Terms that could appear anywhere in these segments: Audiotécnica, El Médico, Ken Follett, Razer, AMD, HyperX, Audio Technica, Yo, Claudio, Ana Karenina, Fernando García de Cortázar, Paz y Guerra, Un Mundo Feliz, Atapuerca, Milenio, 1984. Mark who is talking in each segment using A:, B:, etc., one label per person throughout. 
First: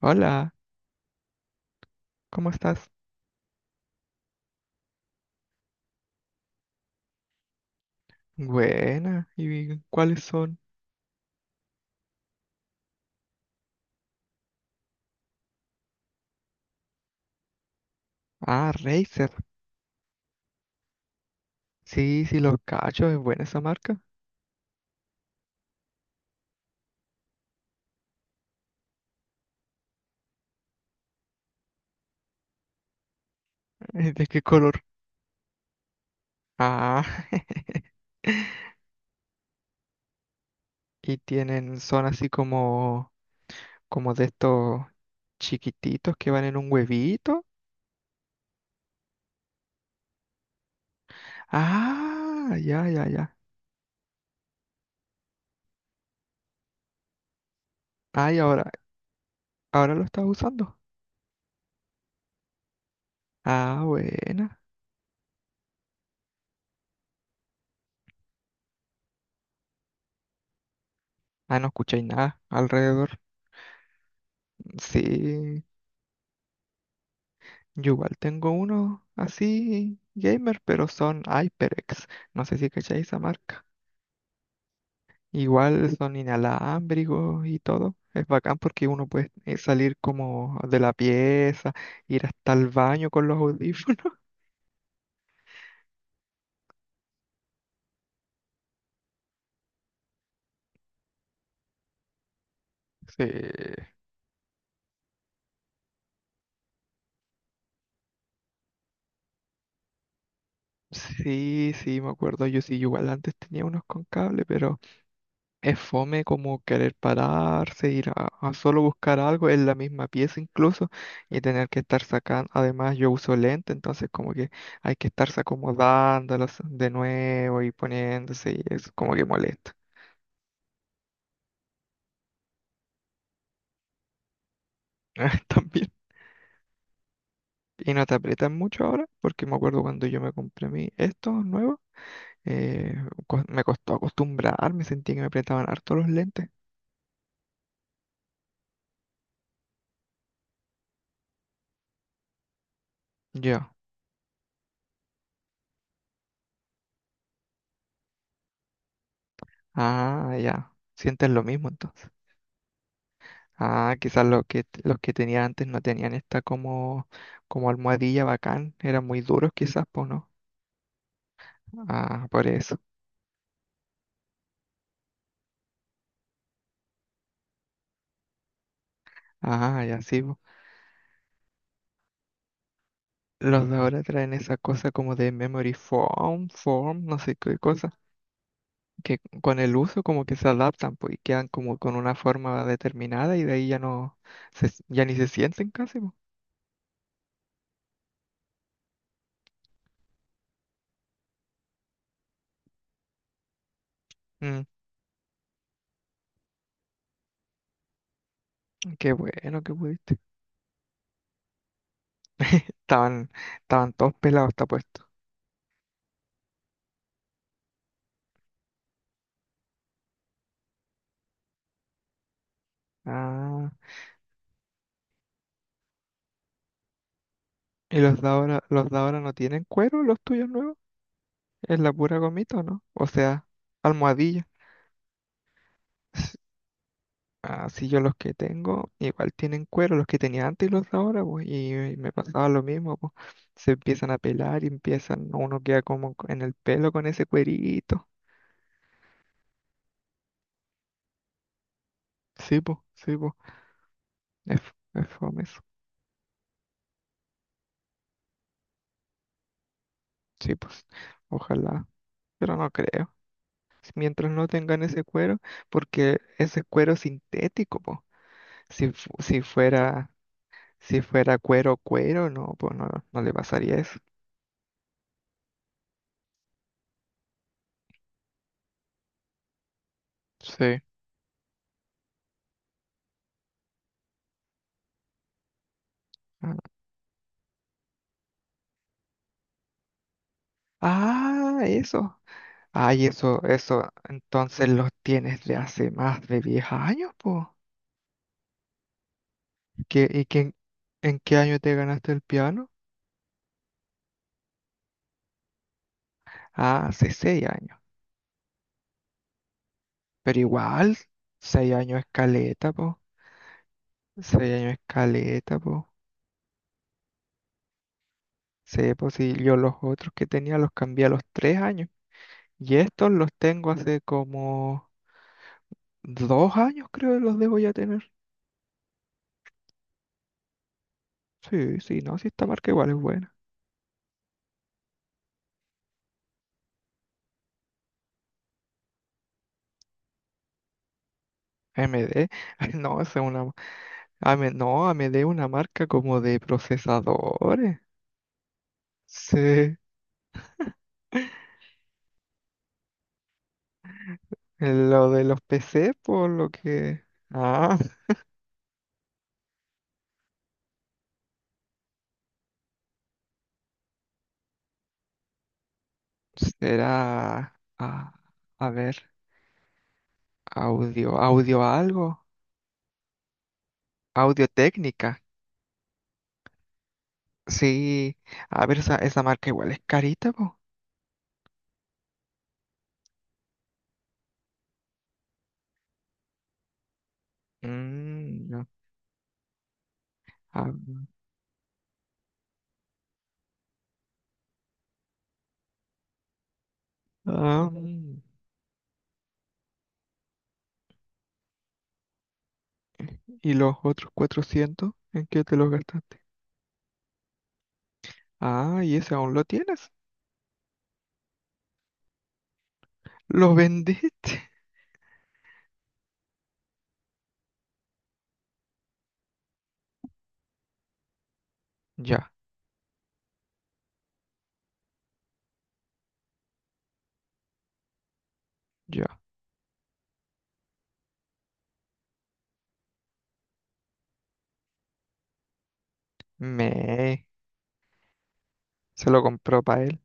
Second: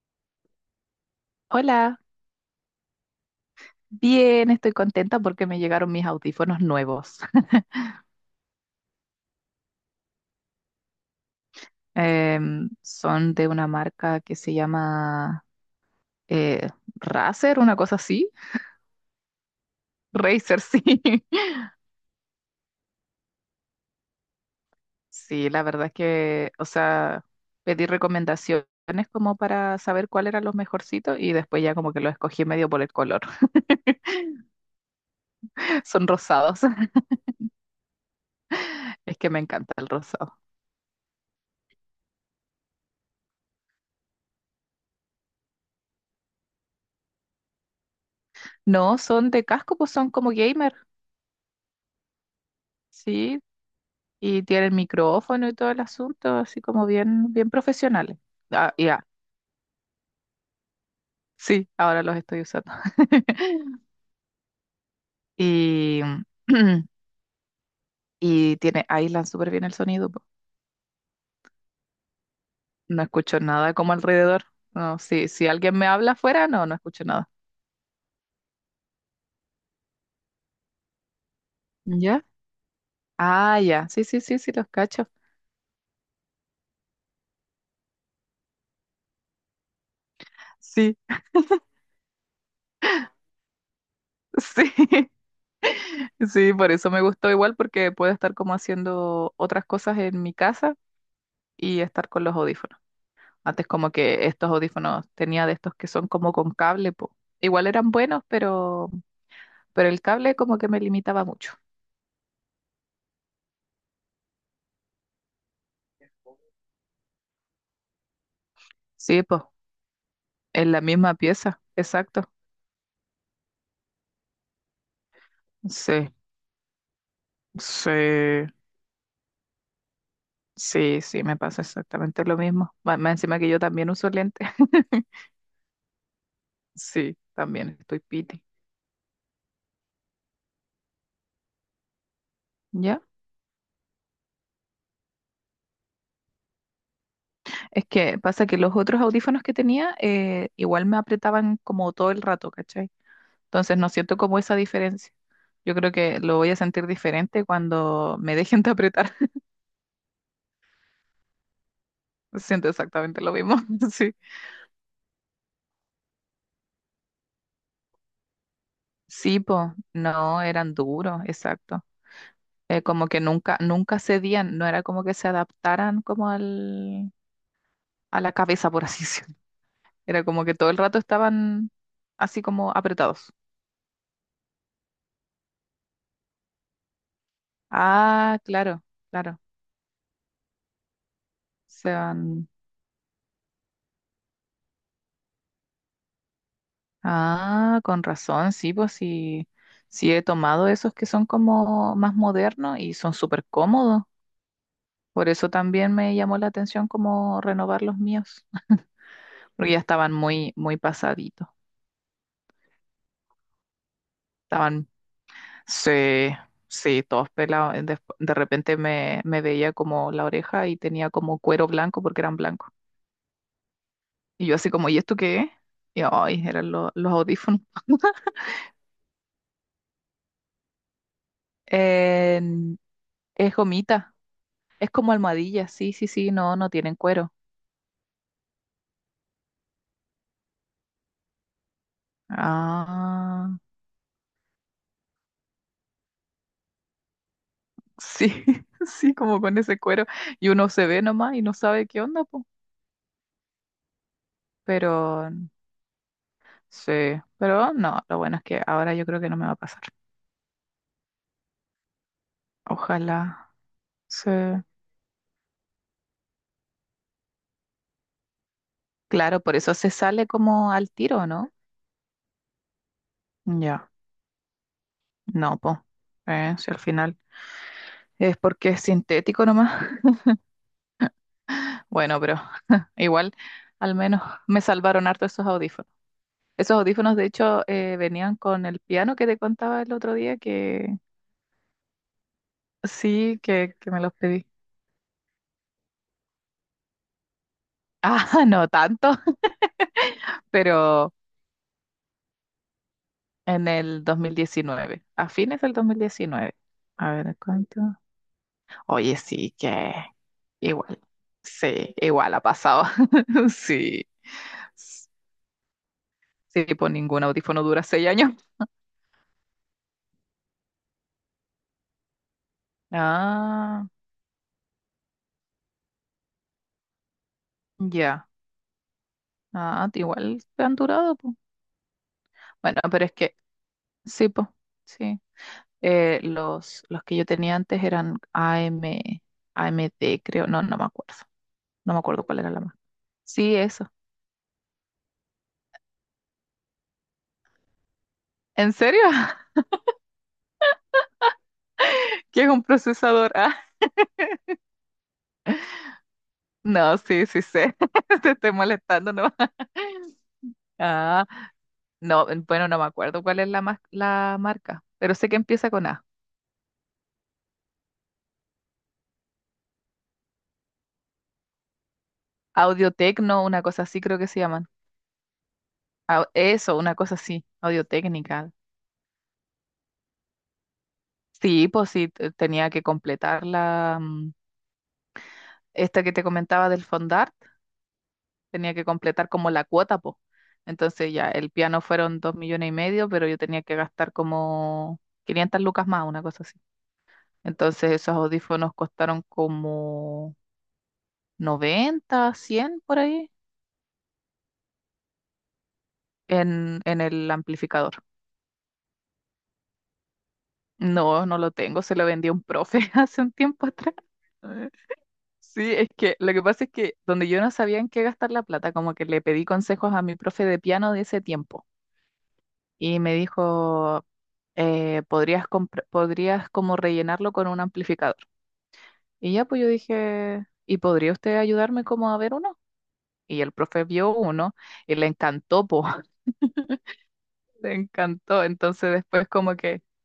A: Hola,
B: Hola,
A: ¿cómo estás?
B: bien, estoy contenta porque me llegaron mis audífonos nuevos.
A: Buena, ¿y cuáles son?
B: Son de una marca que se llama eh, Razer, una cosa así.
A: Ah, Razer.
B: Razer, sí.
A: Sí, sí, los cachos, es buena esa marca.
B: Sí, la verdad es que, o sea, pedí recomendaciones como para saber cuál eran los mejorcitos y después ya como que los escogí medio por el color.
A: ¿De qué color?
B: Son rosados,
A: Ah,
B: es que me encanta el rosado.
A: y tienen, son así como, como de estos chiquititos que van en un huevito.
B: No, son de casco, pues son como gamer.
A: Ah, ya, ya, ya.
B: Sí, y tienen micrófono y todo el asunto, así como bien profesionales.
A: Ah, y ahora,
B: Ah, ya,
A: ahora lo estás usando.
B: sí, ahora los estoy usando.
A: Ah, buena.
B: Y, y tiene, aíslan súper bien el sonido, po.
A: Ah, no escucháis nada
B: No
A: alrededor.
B: escucho nada como alrededor. No, si
A: Sí.
B: alguien me habla afuera, no escucho nada.
A: Yo igual tengo uno así gamer, pero son HyperX.
B: ¿Ya?
A: No sé si cacháis esa
B: Ah,
A: marca.
B: ya, sí, sí, sí, sí, los cacho.
A: Igual son inalámbricos y todo. Es bacán porque uno puede salir como de la
B: Sí,
A: pieza, ir hasta el baño con los audífonos.
B: sí, sí, por eso me gustó igual, porque puedo estar como haciendo otras cosas en mi casa y estar con los audífonos.
A: Sí,
B: Antes como que estos audífonos tenía de estos que son como con cable, po. Igual eran buenos, pero el cable como que me limitaba mucho.
A: sí, sí, me acuerdo. Yo sí, igual antes tenía unos con cable, pero es fome como querer pararse, ir a solo buscar
B: Sí, pues,
A: algo en la misma pieza
B: en la
A: incluso
B: misma
A: y
B: pieza,
A: tener que estar
B: exacto.
A: sacando. Además, yo uso lente, entonces como que hay que estarse
B: Sí,
A: acomodándolos de nuevo y
B: sí,
A: poniéndose y es como que molesta.
B: sí, sí, me pasa exactamente lo mismo. Más encima que yo también uso lentes.
A: También.
B: Sí, también
A: Y
B: estoy
A: no te
B: piti.
A: aprietan mucho ahora, porque me acuerdo cuando yo me compré mi estos nuevos, eh,
B: ¿Ya?
A: me costó acostumbrarme, sentí que me apretaban harto los lentes.
B: Es que pasa que los otros audífonos que tenía igual me apretaban como todo el rato, ¿cachai?
A: Yo,
B: Entonces no siento como esa diferencia. Yo creo que lo voy a sentir diferente cuando me dejen de apretar.
A: ah, ya, sientes lo mismo entonces.
B: Siento exactamente lo mismo.
A: Ah,
B: Sí.
A: quizás los que tenía antes no tenían esta como, como almohadilla bacán, eran muy
B: Sí,
A: duros
B: po,
A: quizás, pues no.
B: no, eran duros, exacto.
A: Ah, por eso.
B: Como que nunca cedían, no era como que se adaptaran como a la cabeza, por así decirlo.
A: Ah, ya sí,
B: Era
A: po.
B: como que todo el rato estaban así como apretados.
A: Los de ahora traen esa cosa como de memory foam, form, no sé qué cosa,
B: Ah, claro,
A: que
B: claro,
A: con el uso como que se adaptan, pues, y quedan como
B: se
A: con una
B: van.
A: forma determinada y de ahí ya no, se, ya ni se sienten casi, po.
B: Ah, con razón, sí, pues sí, sí he tomado esos que son como más modernos y son súper cómodos.
A: Mm,
B: Por eso también me llamó la atención como renovar los míos,
A: qué bueno
B: porque
A: que
B: ya estaban
A: pudiste.
B: muy pasaditos.
A: Estaban, estaban todos pelados, está
B: Estaban,
A: puesto.
B: sí, sí, todos pelados. De repente me veía como la oreja y tenía como cuero blanco porque eran blancos.
A: Ah,
B: Y yo así como, ¿y esto qué es? Y ay, los audífonos.
A: ¿y los de ahora no tienen cuero, los tuyos nuevos? Es la pura gomita, ¿o
B: En-
A: no? O sea,
B: es gomita,
A: almohadilla.
B: es como almohadilla, sí, sí, sí,
A: S-
B: no, no tienen cuero.
A: Así yo los que tengo, igual tienen cuero, los que tenía antes y los de ahora, pues, y me pasaba lo mismo, pues.
B: Ah,
A: Se empiezan a pelar y empiezan, uno queda como en el pelo con ese cuerito.
B: sí, sí, como con ese cuero. Y uno se ve nomás y no sabe qué onda, po.
A: Sí, pues, sí, pues. Es,
B: Pero
A: es fome eso.
B: sí, pero no, lo bueno es que ahora yo creo que no me va a pasar.
A: Sí, pues, ojalá, pero no creo.
B: Ojalá.
A: Si mientras
B: Sí.
A: no tengan ese cuero, porque ese cuero sintético, pues. Si,
B: Claro,
A: si
B: por eso se
A: fuera,
B: sale como al
A: si
B: tiro,
A: fuera
B: ¿no?
A: cuero, cuero, no, pues no, no le pasaría
B: Ya,
A: eso.
B: no, po. Si al final es porque es sintético nomás.
A: Sí.
B: Bueno, pero igual, al menos me salvaron harto esos audífonos.
A: Ah,
B: Esos audífonos, de hecho, venían con el piano que te contaba el otro día que
A: ah, eso. Ay,
B: sí,
A: eso,
B: que
A: eso.
B: me los pedí.
A: Entonces los tienes de hace más de 10 años, po.
B: Ah, no tanto,
A: ¿Qué, y qué,
B: pero
A: en qué año te ganaste el piano?
B: en el 2019, a fines del 2019.
A: Ah, hace
B: A ver
A: 6 años.
B: cuánto. Oye, sí, que
A: Pero igual,
B: igual.
A: 6
B: Sí,
A: años es
B: igual ha
A: caleta,
B: pasado.
A: po.
B: Sí.
A: 6 años es
B: Sí,
A: caleta, po.
B: pues ningún audífono dura 6 años.
A: Sí, pues sí, yo los otros que tenía los cambié a los 3 años. Y estos los tengo
B: Ah,
A: hace como 2 años, creo que los debo ya tener.
B: ya. Ah, igual han durado, pues.
A: Sí, sí, no, si esta marca
B: Bueno,
A: igual es
B: pero es
A: buena.
B: que, sí, pues, sí. Los que yo tenía antes eran AM, AMD, creo, no, no me acuerdo. No
A: M
B: me
A: D.
B: acuerdo cuál era la más.
A: No, esa es una
B: Sí, eso.
A: ame no, AMD es una marca como de procesadores.
B: ¿En serio?
A: Sí,
B: ¿Qué es un procesador? Ah,
A: lo de los PC, por lo
B: no,
A: que...
B: sí, sí sé.
A: Ah,
B: Te estoy molestando, ¿no? Ah, no, bueno, no me acuerdo cuál es la, la marca, pero sé que empieza con A.
A: será... ah, a ver, audio, audio algo,
B: Audiotecno, una cosa así creo que se
A: audio
B: llaman.
A: técnica.
B: Eso, una cosa así,
A: Sí,
B: Audiotécnica.
A: a ver, esa marca igual es carita, po.
B: Sí, pues sí, tenía que completar la, esta que te comentaba del fondar,
A: Mm, no,
B: tenía que completar como la cuota, po.
A: ah,
B: Entonces ya, el piano fueron 2,5 millones, pero yo tenía que gastar como 500 lucas más, una cosa así.
A: ah,
B: Entonces esos
A: mm,
B: audífonos costaron como 90, 100 por ahí
A: ¿y los otros 400? ¿En qué te los gastaste?
B: en el amplificador.
A: Ah, ¿y ese aún lo tienes?
B: No, no lo tengo, se lo vendí a un profe hace un
A: ¿Lo
B: tiempo atrás.
A: vendiste?
B: Eh, Sí, es que lo que pasa es que donde yo no sabía en qué gastar la plata, como que le pedí consejos a mi profe de piano de ese tiempo.
A: Ya,
B: Y me dijo, podrías como rellenarlo con un amplificador.
A: ya.
B: Y ya pues yo dije, ¿y podría usted ayudarme como a ver uno? Y el profe vio uno y le encantó, po,
A: Me.
B: le encantó. Entonces
A: Se lo
B: después como
A: compró
B: que,
A: para él.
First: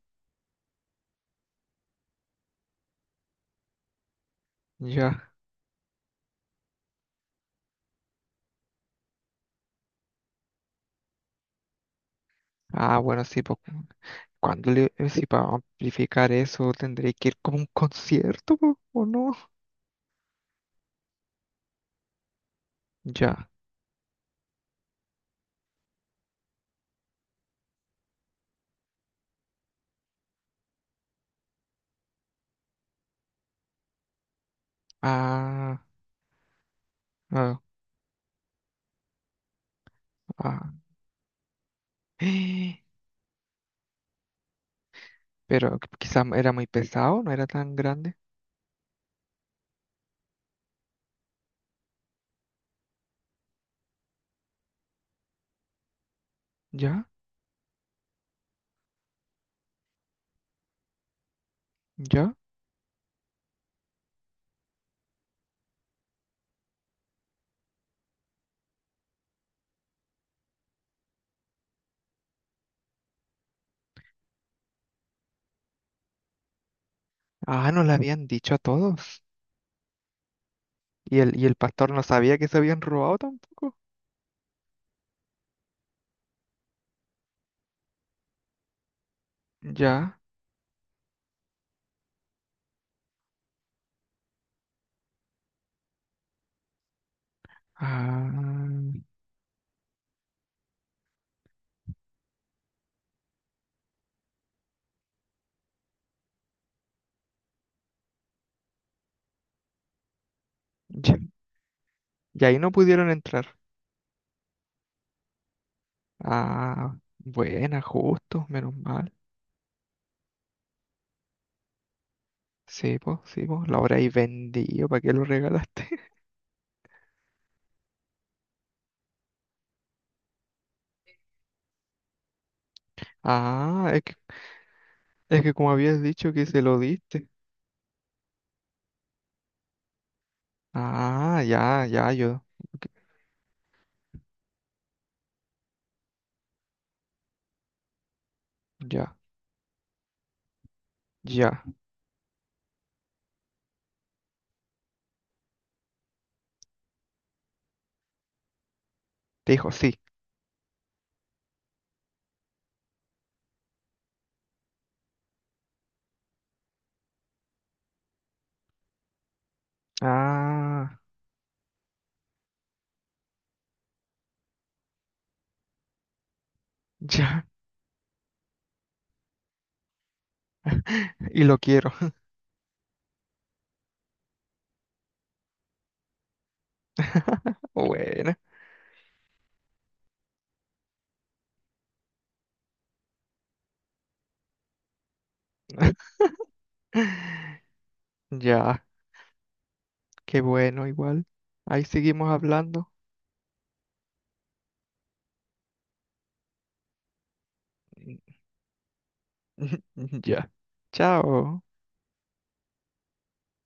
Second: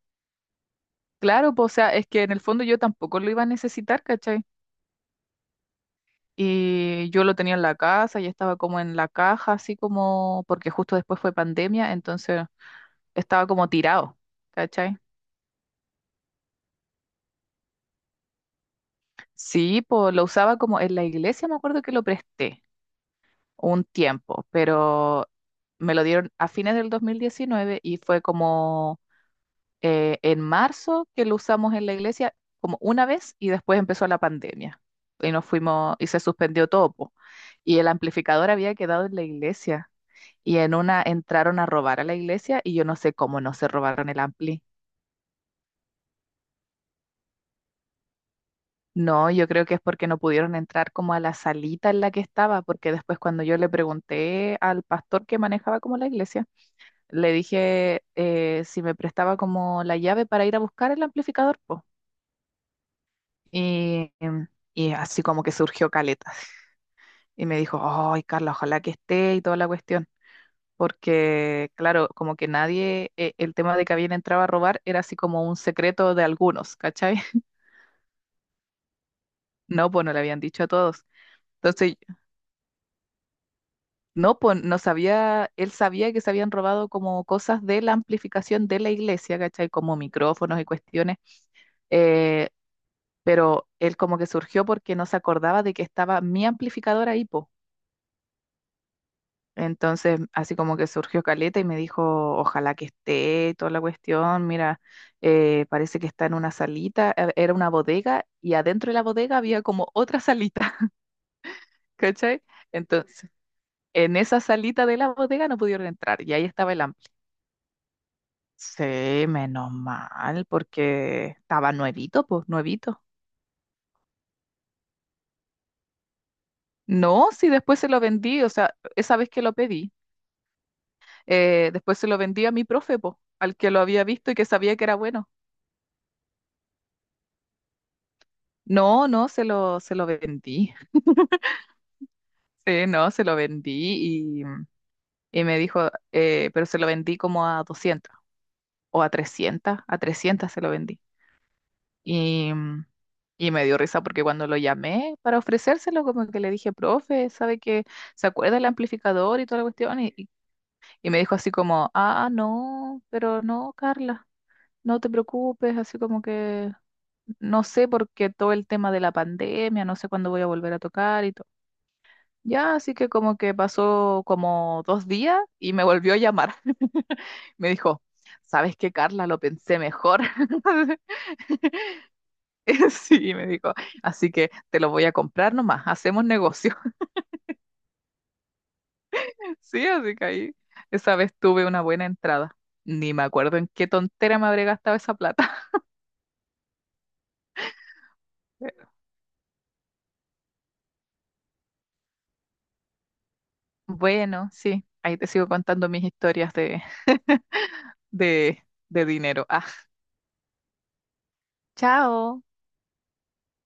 B: claro, pues o sea, es que en el fondo yo tampoco lo iba a necesitar, ¿cachai?
A: Ya.
B: Y yo lo tenía en la casa, ya estaba como en la caja, así como, porque justo después fue pandemia, entonces
A: Ah, bueno, sí,
B: estaba
A: pues.
B: como tirado,
A: Cuando le,
B: ¿cachai?
A: si para amplificar eso tendré que ir como a un concierto, po, ¿o no?
B: Sí, pues lo usaba como en la iglesia, me acuerdo que lo presté
A: Ya.
B: un tiempo, pero me lo dieron a fines del 2019 y fue como en marzo que lo usamos en la iglesia como una vez y después empezó la pandemia y nos
A: Ah,
B: fuimos y se suspendió todo, po.
A: ah,
B: Y el amplificador había quedado en la iglesia y
A: ah.
B: en una entraron a robar a la iglesia y yo no sé cómo no se robaron el ampli.
A: Pero quizás era muy pesado, no era tan grande.
B: No, yo creo que es porque no pudieron entrar como a la salita en la que estaba, porque después cuando yo le pregunté al pastor que manejaba como la iglesia,
A: Ya,
B: le dije si me prestaba como la llave para ir a buscar el amplificador, po.
A: ya.
B: Y, y así como que surgió caleta. Y me dijo, ay, Carla, ojalá que esté y toda la cuestión. Porque, claro, como que nadie, el tema de que habían entrado a robar era así como un secreto de algunos, ¿cachai?
A: Ah, no le habían dicho a todos.
B: No, pues no le habían dicho a todos.
A: Y el pastor
B: Entonces
A: no sabía que se habían robado tampoco.
B: no, pues no sabía, él sabía que se habían robado como cosas de la amplificación de la iglesia, ¿cachai? Como
A: Ya.
B: micrófonos y cuestiones, eh, pero él como que surgió porque no se acordaba de que estaba mi amplificador ahí, po.
A: Ah,
B: Entonces, así como que surgió Caleta y me dijo, ojalá que esté toda la cuestión, mira, parece que está en una salita, era una bodega y adentro de la bodega había como otra salita,
A: ya.
B: ¿cachai?
A: Y ahí no pudieron
B: Entonces,
A: entrar.
B: en esa salita de la bodega no pudieron entrar y ahí estaba el
A: Ah, buena, justo, menos
B: sí,
A: mal.
B: menos mal, porque estaba nuevito, pues, nuevito.
A: Sí, pues, lo habréis vendido, ¿para qué lo regalaste?
B: No, sí, después se lo vendí, o sea, esa vez que lo pedí, después se lo vendí a mi profe, pues, al que lo
A: Ah,
B: había visto y que sabía que era bueno.
A: es que como habías dicho que se lo diste.
B: No, no, se lo vendí.
A: Ah, ya, ya, yo,
B: Sí, no, se lo vendí y me dijo, pero se lo vendí como a 200 o a
A: ya,
B: 300, a 300 se lo vendí.
A: ya.
B: Y y me dio risa porque cuando lo llamé para ofrecérselo, como que le dije, profe, ¿sabe que se acuerda el amplificador y
A: Te
B: toda la
A: dijo sí.
B: cuestión? Y me dijo así como, ah, no, pero no, Carla, no te preocupes, así como que no sé porque todo el tema de la pandemia, no sé cuándo voy a volver a
A: Ah,
B: tocar y todo. Ya, así que como que pasó como 2 días y me volvió a llamar.
A: ya.
B: Me dijo, ¿sabes qué, Carla? Lo pensé mejor.
A: Y lo quiero.
B: Sí, me dijo, así que te lo voy a comprar nomás, hacemos negocio.
A: Bueno.
B: Sí, así que ahí esa vez tuve una buena entrada. Ni me acuerdo en qué tontera me habré gastado esa plata.
A: Ya, qué bueno, igual. Ahí seguimos hablando.
B: Bueno, sí, ahí te sigo contando mis historias de, de dinero. Ah,
A: Ya. Chao.
B: chao.